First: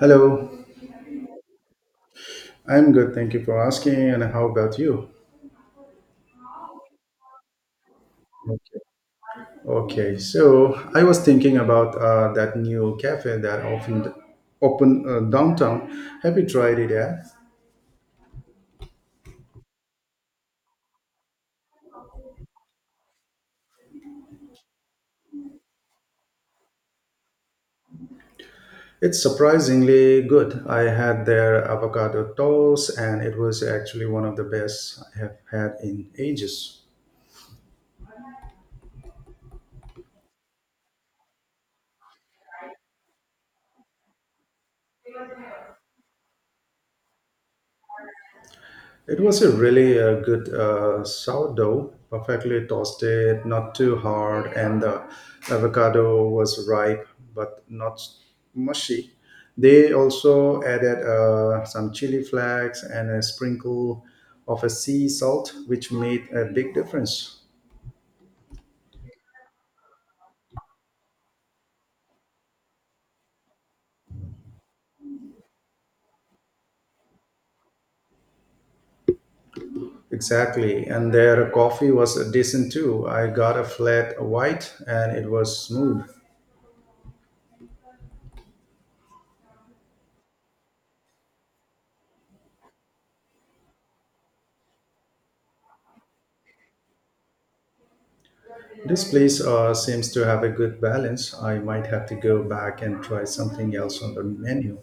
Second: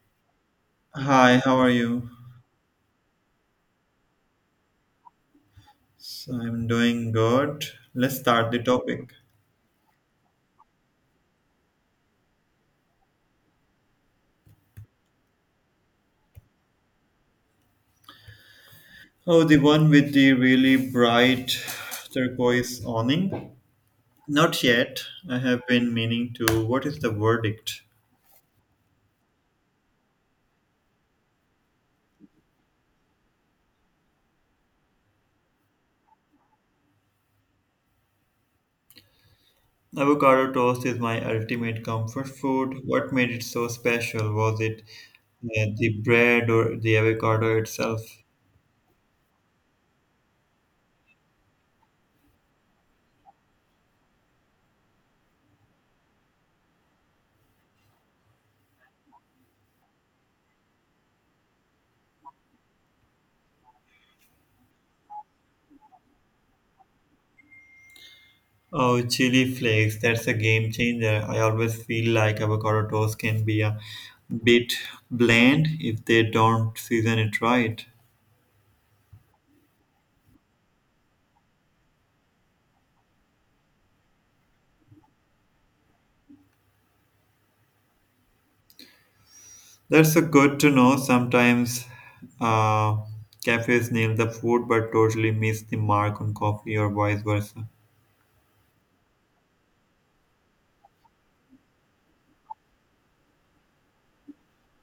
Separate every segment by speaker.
Speaker 1: Hello,
Speaker 2: Hi, how are you?
Speaker 1: I'm good. Thank you for asking. And how about you?
Speaker 2: So I'm doing good. Let's start the
Speaker 1: Okay.
Speaker 2: topic.
Speaker 1: Okay. So I was thinking about that new cafe that often open downtown. Have you tried it yet?
Speaker 2: Oh, the one with the really bright turquoise awning? Not yet. I have been meaning to. What is the verdict?
Speaker 1: It's surprisingly good. I had their avocado toast, and it was actually one of the best I have had in ages.
Speaker 2: Avocado toast is my ultimate comfort food. What made it so special? Was it the bread or the avocado itself?
Speaker 1: It was a really good sourdough, perfectly toasted, not too hard, and the avocado was ripe but not mushy. They also added some chili flakes and a sprinkle of a sea salt, which made a big difference.
Speaker 2: Oh, chili flakes, that's a game changer. I always feel like avocado toast can be a bit bland if they don't season it right.
Speaker 1: Exactly, and their coffee was decent too. I got a flat white, and it was smooth.
Speaker 2: That's a good to know. Sometimes, uh, cafes nail the food but totally miss the mark on coffee or vice versa.
Speaker 1: This place seems to have a good balance. I might have to go back and try something else on the menu.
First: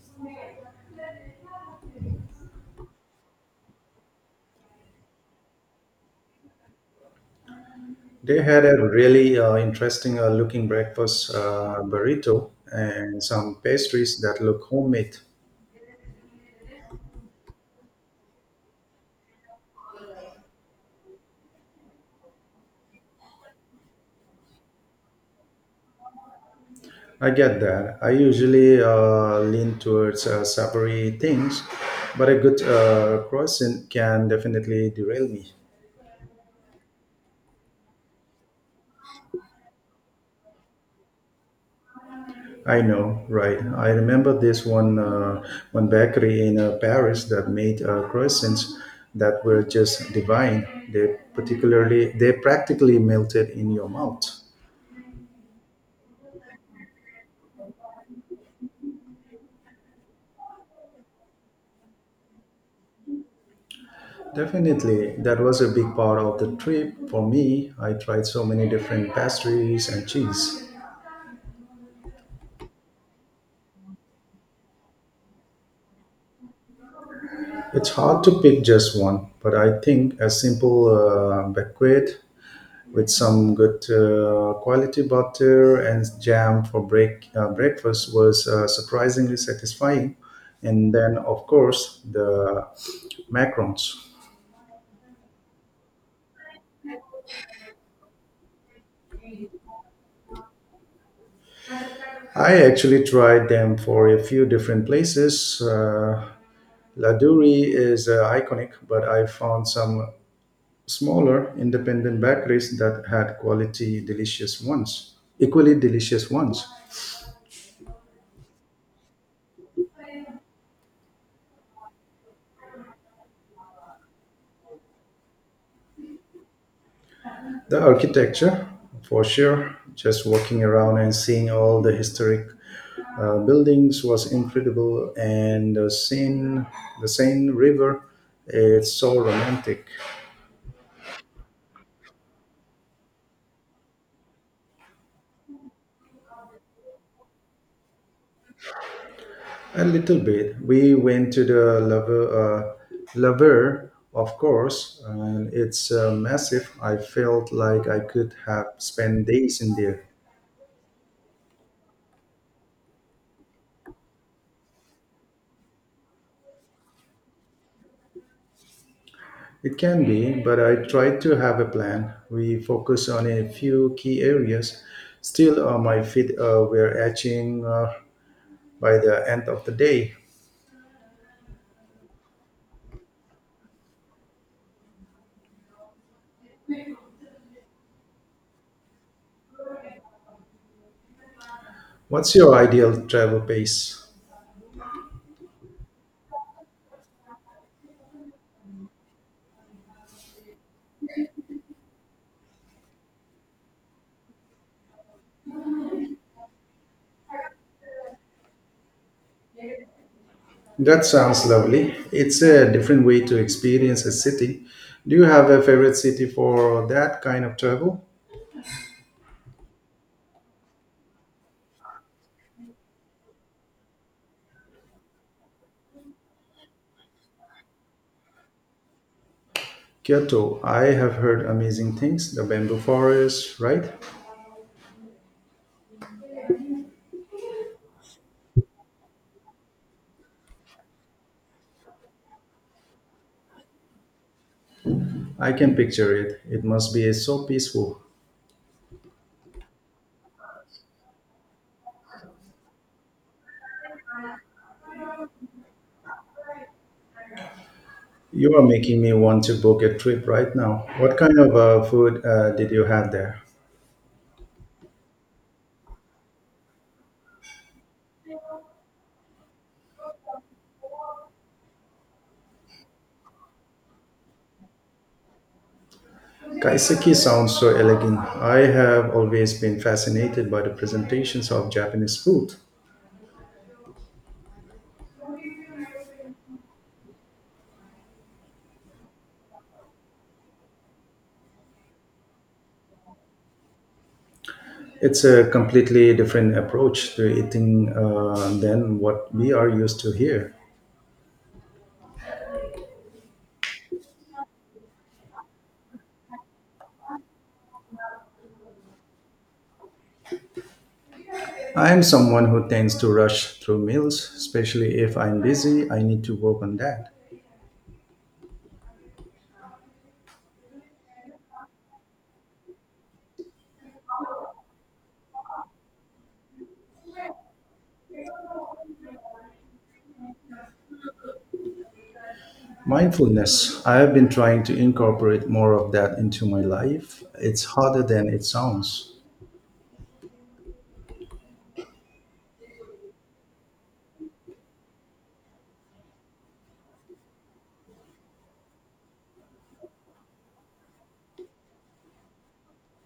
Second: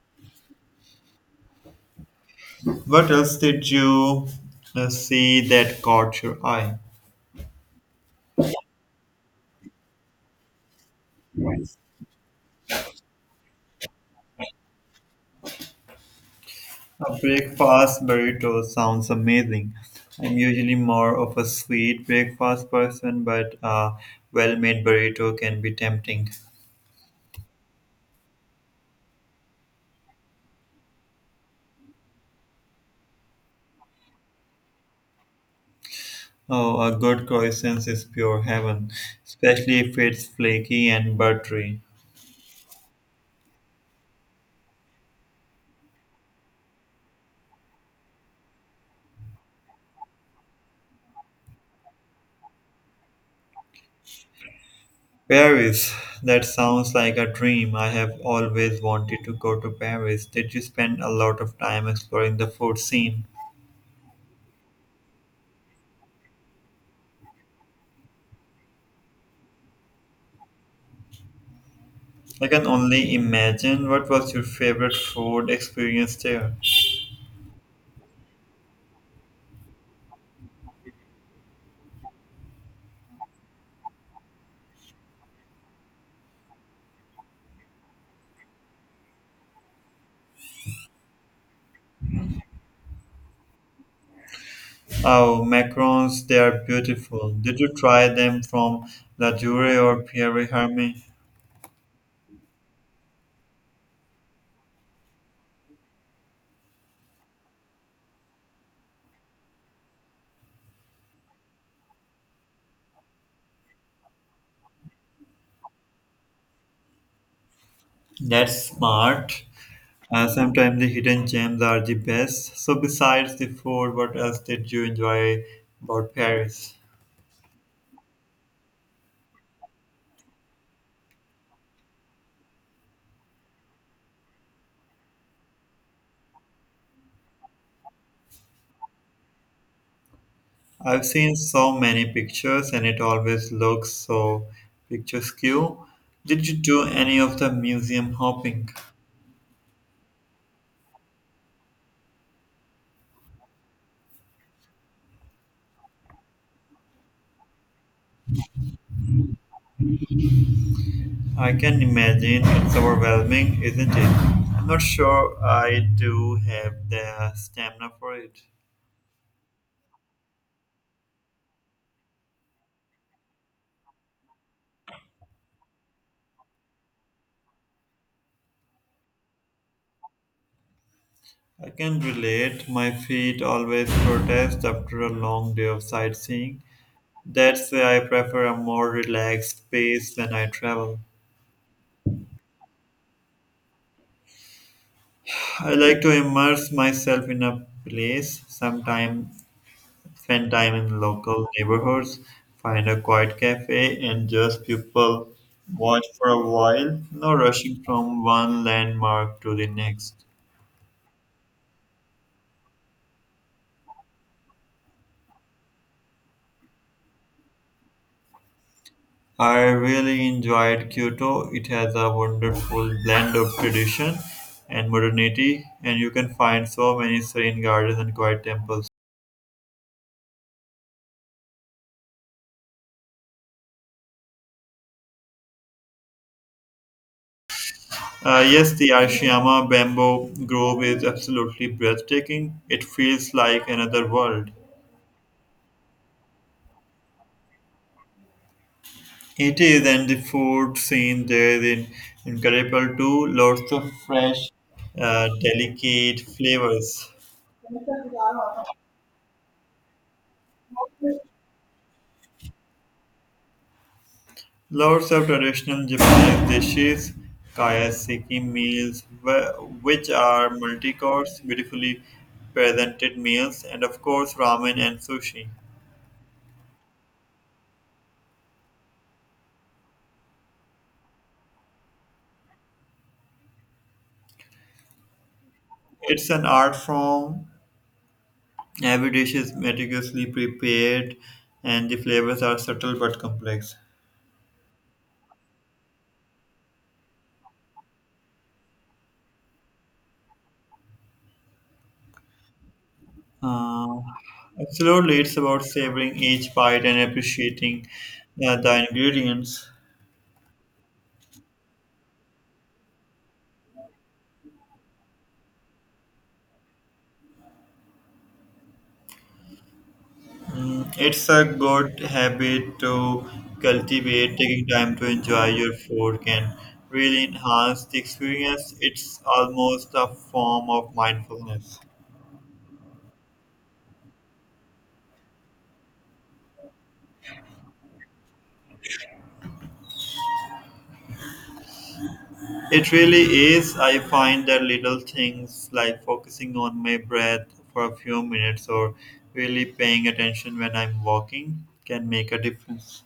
Speaker 2: What else did you see that caught your eye?
Speaker 1: They had a really interesting looking breakfast burrito and some pastries that look homemade.
Speaker 2: A breakfast burrito sounds amazing. I'm usually more of a sweet breakfast person, but a well-made burrito can be tempting.
Speaker 1: I get that. I usually lean towards savory things, but a good croissant can definitely derail me.
Speaker 2: Oh, a good croissant is pure heaven, especially if it's flaky and buttery.
Speaker 1: I know, right? I remember this one bakery in Paris that made croissants that were just divine. They particularly they practically melted in your mouth.
Speaker 2: Paris, that sounds like a dream. I have always wanted to go to Paris. Did you spend a lot of time exploring the food scene?
Speaker 1: Definitely, that was a big part of the trip for me. I tried so many different pastries and cheese.
Speaker 2: I can only imagine what was your favorite food experience there.
Speaker 1: It's hard to pick just one, but I think a simple baguette with some good quality butter and jam for breakfast was surprisingly satisfying. And then, of course, the macarons.
Speaker 2: Oh, macarons, they are beautiful. Did you try them from La Jure or Pierre Hermé?
Speaker 1: I actually tried them for a few different places. La is iconic, but I found some smaller independent bakeries that had equally delicious ones.
Speaker 2: That's smart. Sometimes the hidden gems are the best. So, besides the food, what else did you enjoy about Paris?
Speaker 1: The architecture, for sure. Just walking around and seeing all the historic buildings was incredible, and the Seine River, it's so romantic.
Speaker 2: I've seen so many pictures, and it always looks so picturesque. Did you do any of the museum hopping?
Speaker 1: A little bit. We went to the Lover, of course, and it's massive. I felt like I could have spent days in there.
Speaker 2: I can imagine it's overwhelming, isn't it? I'm not sure I do have the stamina for it.
Speaker 1: It can be, but I try to have a plan. We focus on a few key areas. Still, my feet were etching by the end of the day.
Speaker 2: I can relate. My feet always protest after a long day of sightseeing. That's why I prefer a more relaxed space when I travel.
Speaker 1: What's your ideal travel pace?
Speaker 2: I like to immerse myself in a place, sometimes spend time in local neighborhoods, find a quiet cafe, and just people watch for a while, no rushing from one landmark to the next.
Speaker 1: That sounds lovely. It's a different way to experience a city. Do you have a favorite city for that kind of travel?
Speaker 2: I really enjoyed Kyoto. It has a wonderful blend of tradition and modernity, and you can find so many serene gardens and quiet temples.
Speaker 1: Kyoto. I have heard amazing things. The bamboo forest, right?
Speaker 2: Yes, the Arashiyama Bamboo Grove is absolutely breathtaking. It feels like another world.
Speaker 1: I can picture it. It must be so peaceful.
Speaker 2: It is, and the food scene there is incredible too. Lots of fresh, delicate flavors.
Speaker 1: You are making me want to book a trip right now. What kind of food did you have there?
Speaker 2: Lots of traditional Japanese dishes, kayaseki meals, which are multi-course, beautifully presented meals, and of course ramen and sushi.
Speaker 1: Kaiseki sounds so elegant. I have always been fascinated by the presentations of Japanese food.
Speaker 2: It's an art form. Every dish is meticulously prepared, and the flavors are subtle but complex.
Speaker 1: It's a completely different approach to eating than what we are used to here.
Speaker 2: Uh, Absolutely, it's about savoring each bite and appreciating the ingredients.
Speaker 1: I am someone who tends to rush through meals, especially if I'm busy. I need to work on that.
Speaker 2: Mm, it's a good habit to cultivate. Taking time to enjoy your food can really enhance the experience. It's almost a form of mindfulness.
Speaker 1: Mindfulness. I have been trying to incorporate more of that into my life. It's harder than it sounds.
Speaker 2: It really is. I find that little things like focusing on my breath for a few minutes or really paying attention when I'm walking can make a difference.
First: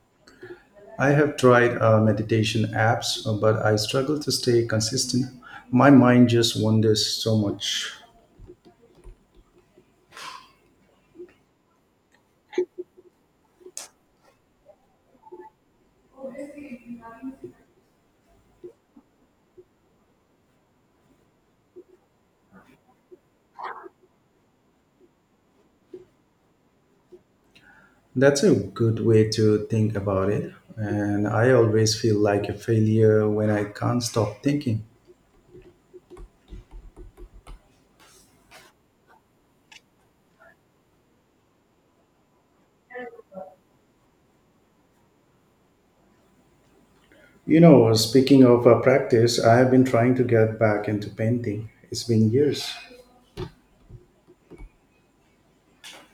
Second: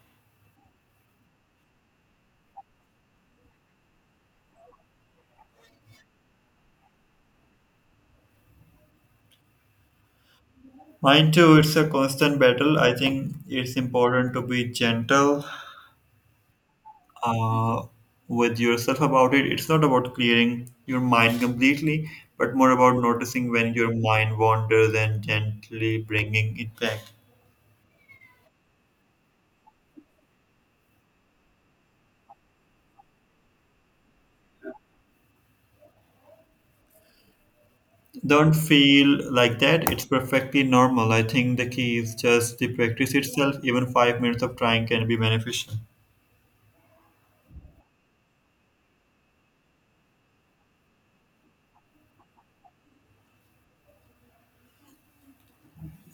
Speaker 1: I have tried meditation apps, but I struggle to stay consistent. My mind just wanders so much.
Speaker 2: Mine too, it's a constant battle. I think it's important to be gentle uh, with yourself about it. It's not about clearing your mind completely, but more about noticing when your mind wanders and gently bringing it back.
Speaker 1: That's a good way to think about it. And I always feel like a failure when I can't stop thinking.
Speaker 2: Don't feel like that. It's perfectly normal. I think the key is just the practice itself. Even 5 minutes of trying can be beneficial.
Speaker 1: You know, speaking of practice, I have been trying to get back into painting. It's been years.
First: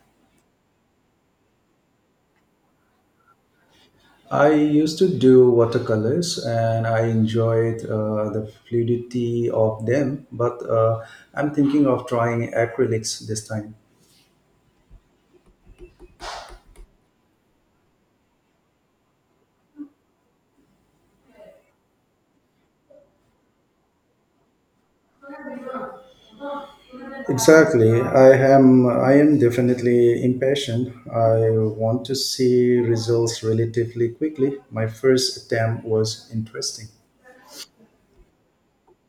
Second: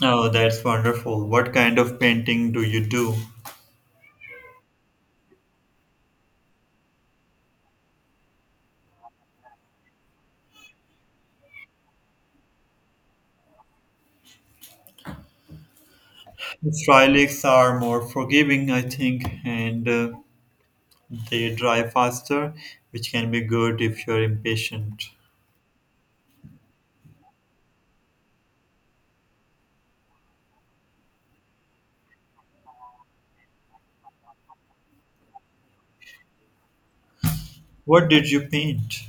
Speaker 2: Oh, that's wonderful. What kind of painting do you do?
Speaker 1: I used to do watercolors and I enjoyed the fluidity of them, but I'm thinking of trying acrylics this time.
Speaker 2: Shrylaks are more forgiving, I think, and they dry faster, which can be good if you're impatient.
Speaker 1: Exactly. I am definitely impatient. I want to see results relatively quickly. My first attempt was interesting.
Speaker 2: What did you paint?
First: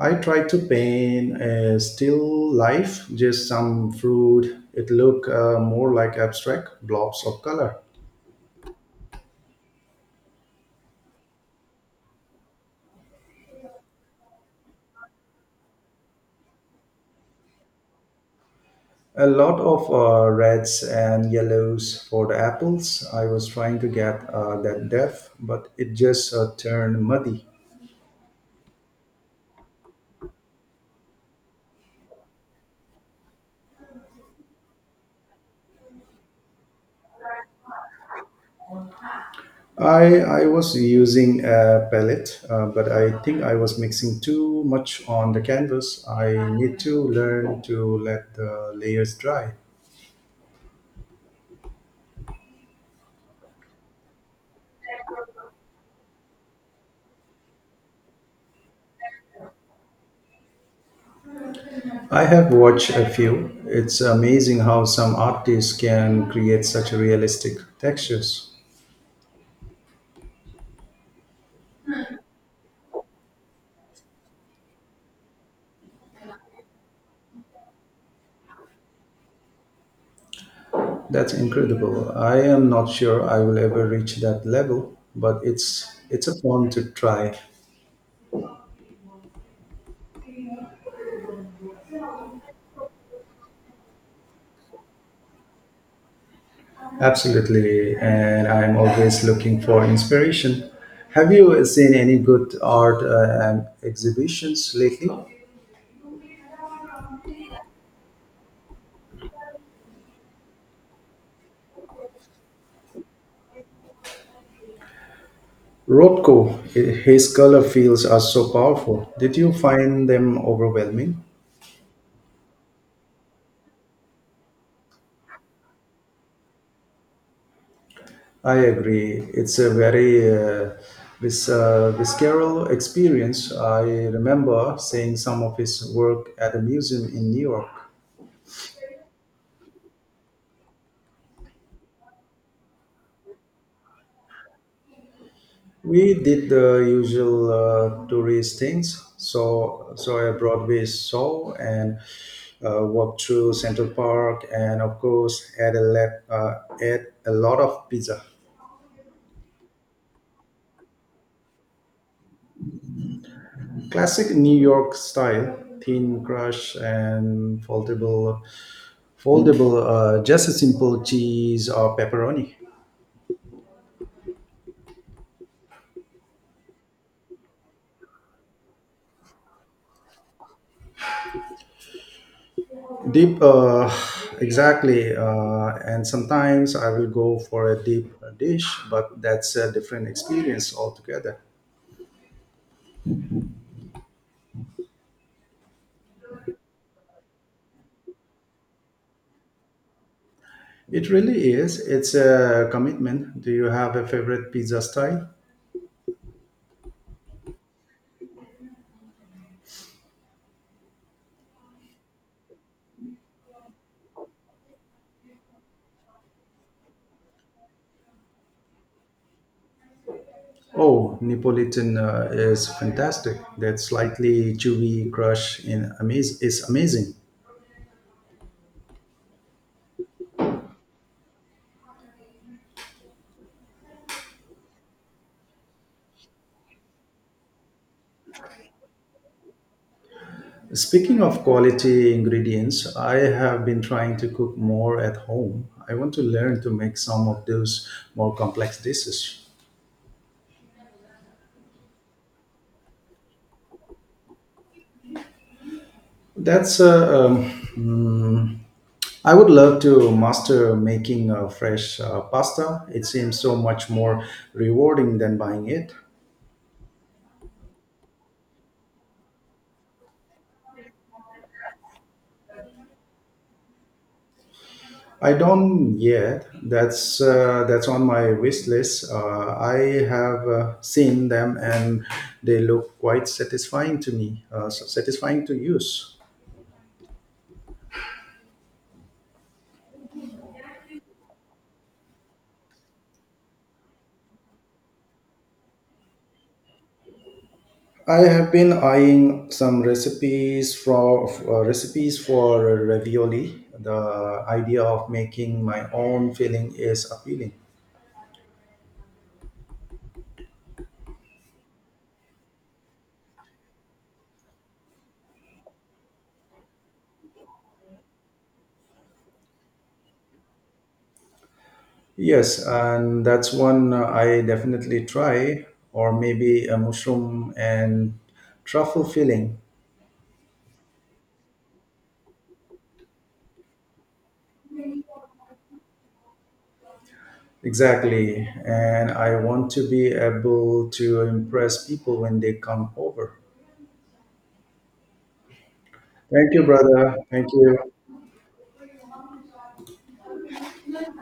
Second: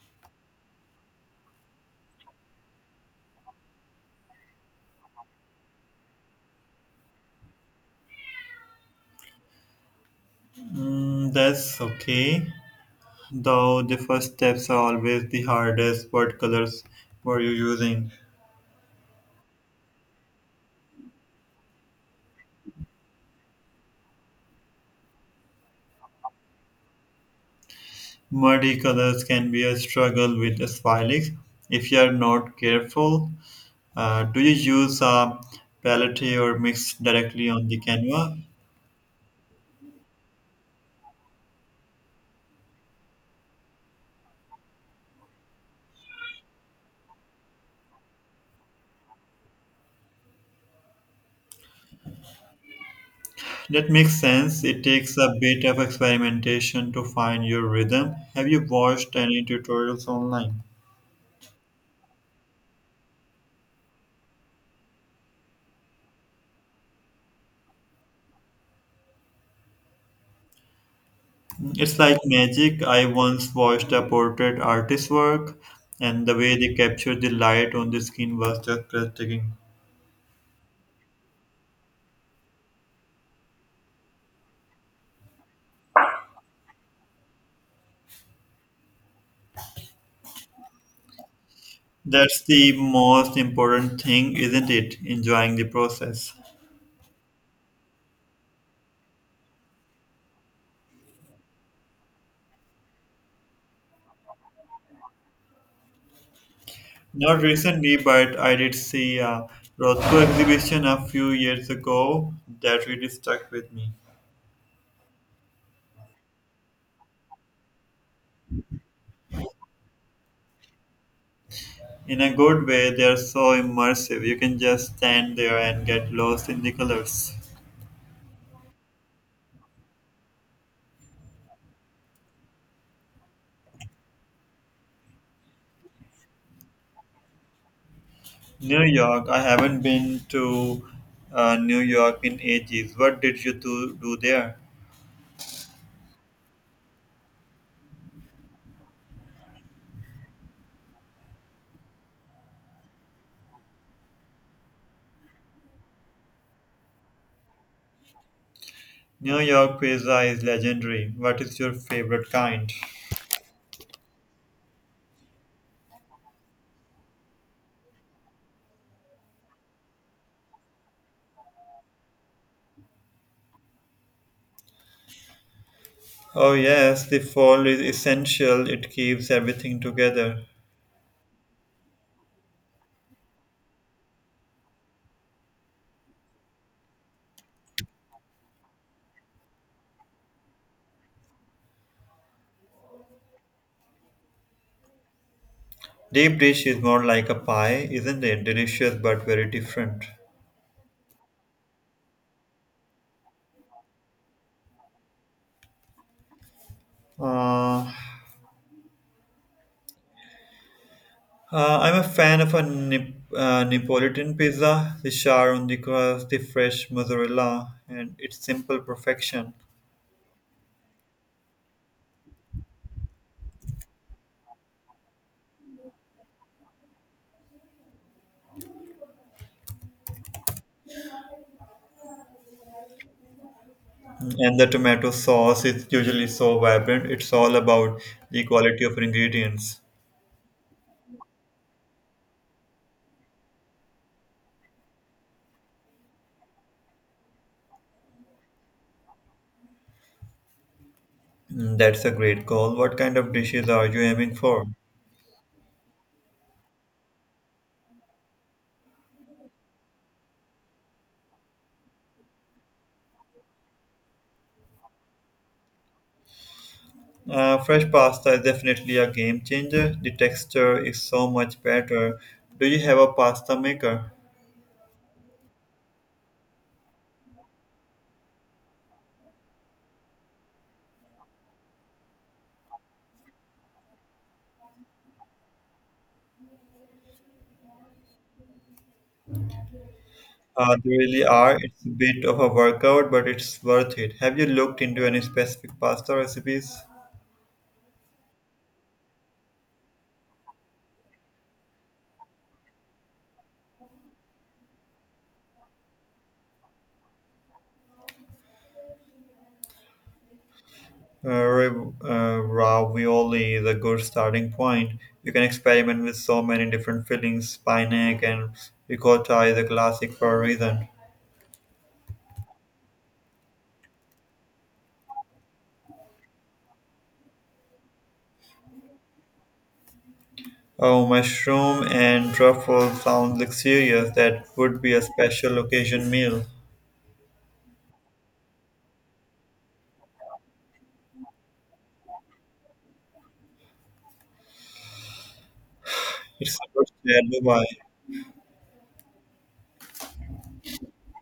Speaker 1: I tried to paint a still life, just some fruit. It looked more like abstract blobs of color.
Speaker 2: Mm, that's okay, though the first steps are always the hardest. What colors were you using?
Speaker 1: A lot of reds and yellows for the apples. I was trying to get that depth, but it just turned muddy.
Speaker 2: Muddy colors can be a struggle with Shrylaks if you are not careful. Do you use a palette or mix directly on the canvas?
Speaker 1: I was using a palette, but I think I was mixing too much on the canvas. I need to learn to let the layers dry.
Speaker 2: That makes sense. It takes a bit of experimentation to find your rhythm. Have you watched any tutorials online?
Speaker 1: I have watched a few. It's amazing how some artists can create such realistic textures.
Speaker 2: It's like magic. I once watched a portrait artist's work, and the way they captured the light on the skin was just breathtaking.
Speaker 1: That's incredible. I am not sure I will ever reach that level, but it's a fun to try.
Speaker 2: That's the most important thing, isn't it? Enjoying the process.
Speaker 1: Absolutely, and I'm always looking for inspiration. Have you seen any good art exhibitions lately?
Speaker 2: Not recently, but I did see a Rothko exhibition a few years ago that really stuck with me.
Speaker 1: Rothko, his color fields are so powerful. Did you find them overwhelming?
Speaker 2: In a good way, they're so immersive. You can just stand there and get lost in the colors.
Speaker 1: I agree. It's a very visceral experience. I remember seeing some of his work at a museum in New York.
Speaker 2: New York, I haven't been to New York in ages. What did you do there?
Speaker 1: We did the usual tourist things. So a Broadway show and walked through Central Park, and of course, had a lot of pizza.
Speaker 2: New York pizza is legendary. What is your favorite kind?
Speaker 1: Classic New York style, thin crust and foldable. Just a simple cheese or pepperoni.
Speaker 2: Oh yes, the fold is essential. It keeps everything together.
Speaker 1: Deep, uh, exactly. And sometimes I will go for a deep dish, but that's a different experience altogether.
Speaker 2: Deep dish is more like a pie, isn't it? Delicious but very different.
Speaker 1: It really is. It's a commitment. Do you have a favorite pizza style?
Speaker 2: uh, I'm a fan of a Neapolitan pizza, the char on the crust, the fresh mozzarella, and its simple perfection.
Speaker 1: Oh, Neapolitan is fantastic. That slightly chewy crust in amaz- is amazing.
Speaker 2: And the tomato sauce is usually so vibrant. It's all about the quality of ingredients.
Speaker 1: Speaking of quality ingredients, I have been trying to cook more at home. I want to learn to make some of those more complex dishes.
Speaker 2: Mm, that's a great call. What kind of dishes are you aiming for?
Speaker 1: That's uh, um, mm, I would love to master making fresh pasta. It seems so much more rewarding than buying it.
Speaker 2: Fresh pasta is definitely a game changer. The texture is so much better. Do you have a pasta maker?
Speaker 1: I don't yet. That's on my wish list. I have seen them and they look quite satisfying to me. Satisfying to use.
Speaker 2: They really are. It's a bit of a workout, but it's worth it. Have you looked into any specific pasta recipes?
Speaker 1: I have been eyeing some recipes for ravioli. The idea of making my own filling is appealing.
Speaker 2: Ravioli is a good starting point. You can experiment with so many different fillings. Spinach and ricotta is a classic for a reason.
Speaker 1: Yes, and that's one I definitely try, or maybe a mushroom and truffle filling.
Speaker 2: Oh, mushroom and truffle sounds luxurious. That would be a special occasion meal.
Speaker 1: Exactly, and I want to be able to impress people when they come over. Thank
Speaker 2: It's
Speaker 1: you,
Speaker 2: a good
Speaker 1: brother. Thank
Speaker 2: share.
Speaker 1: you.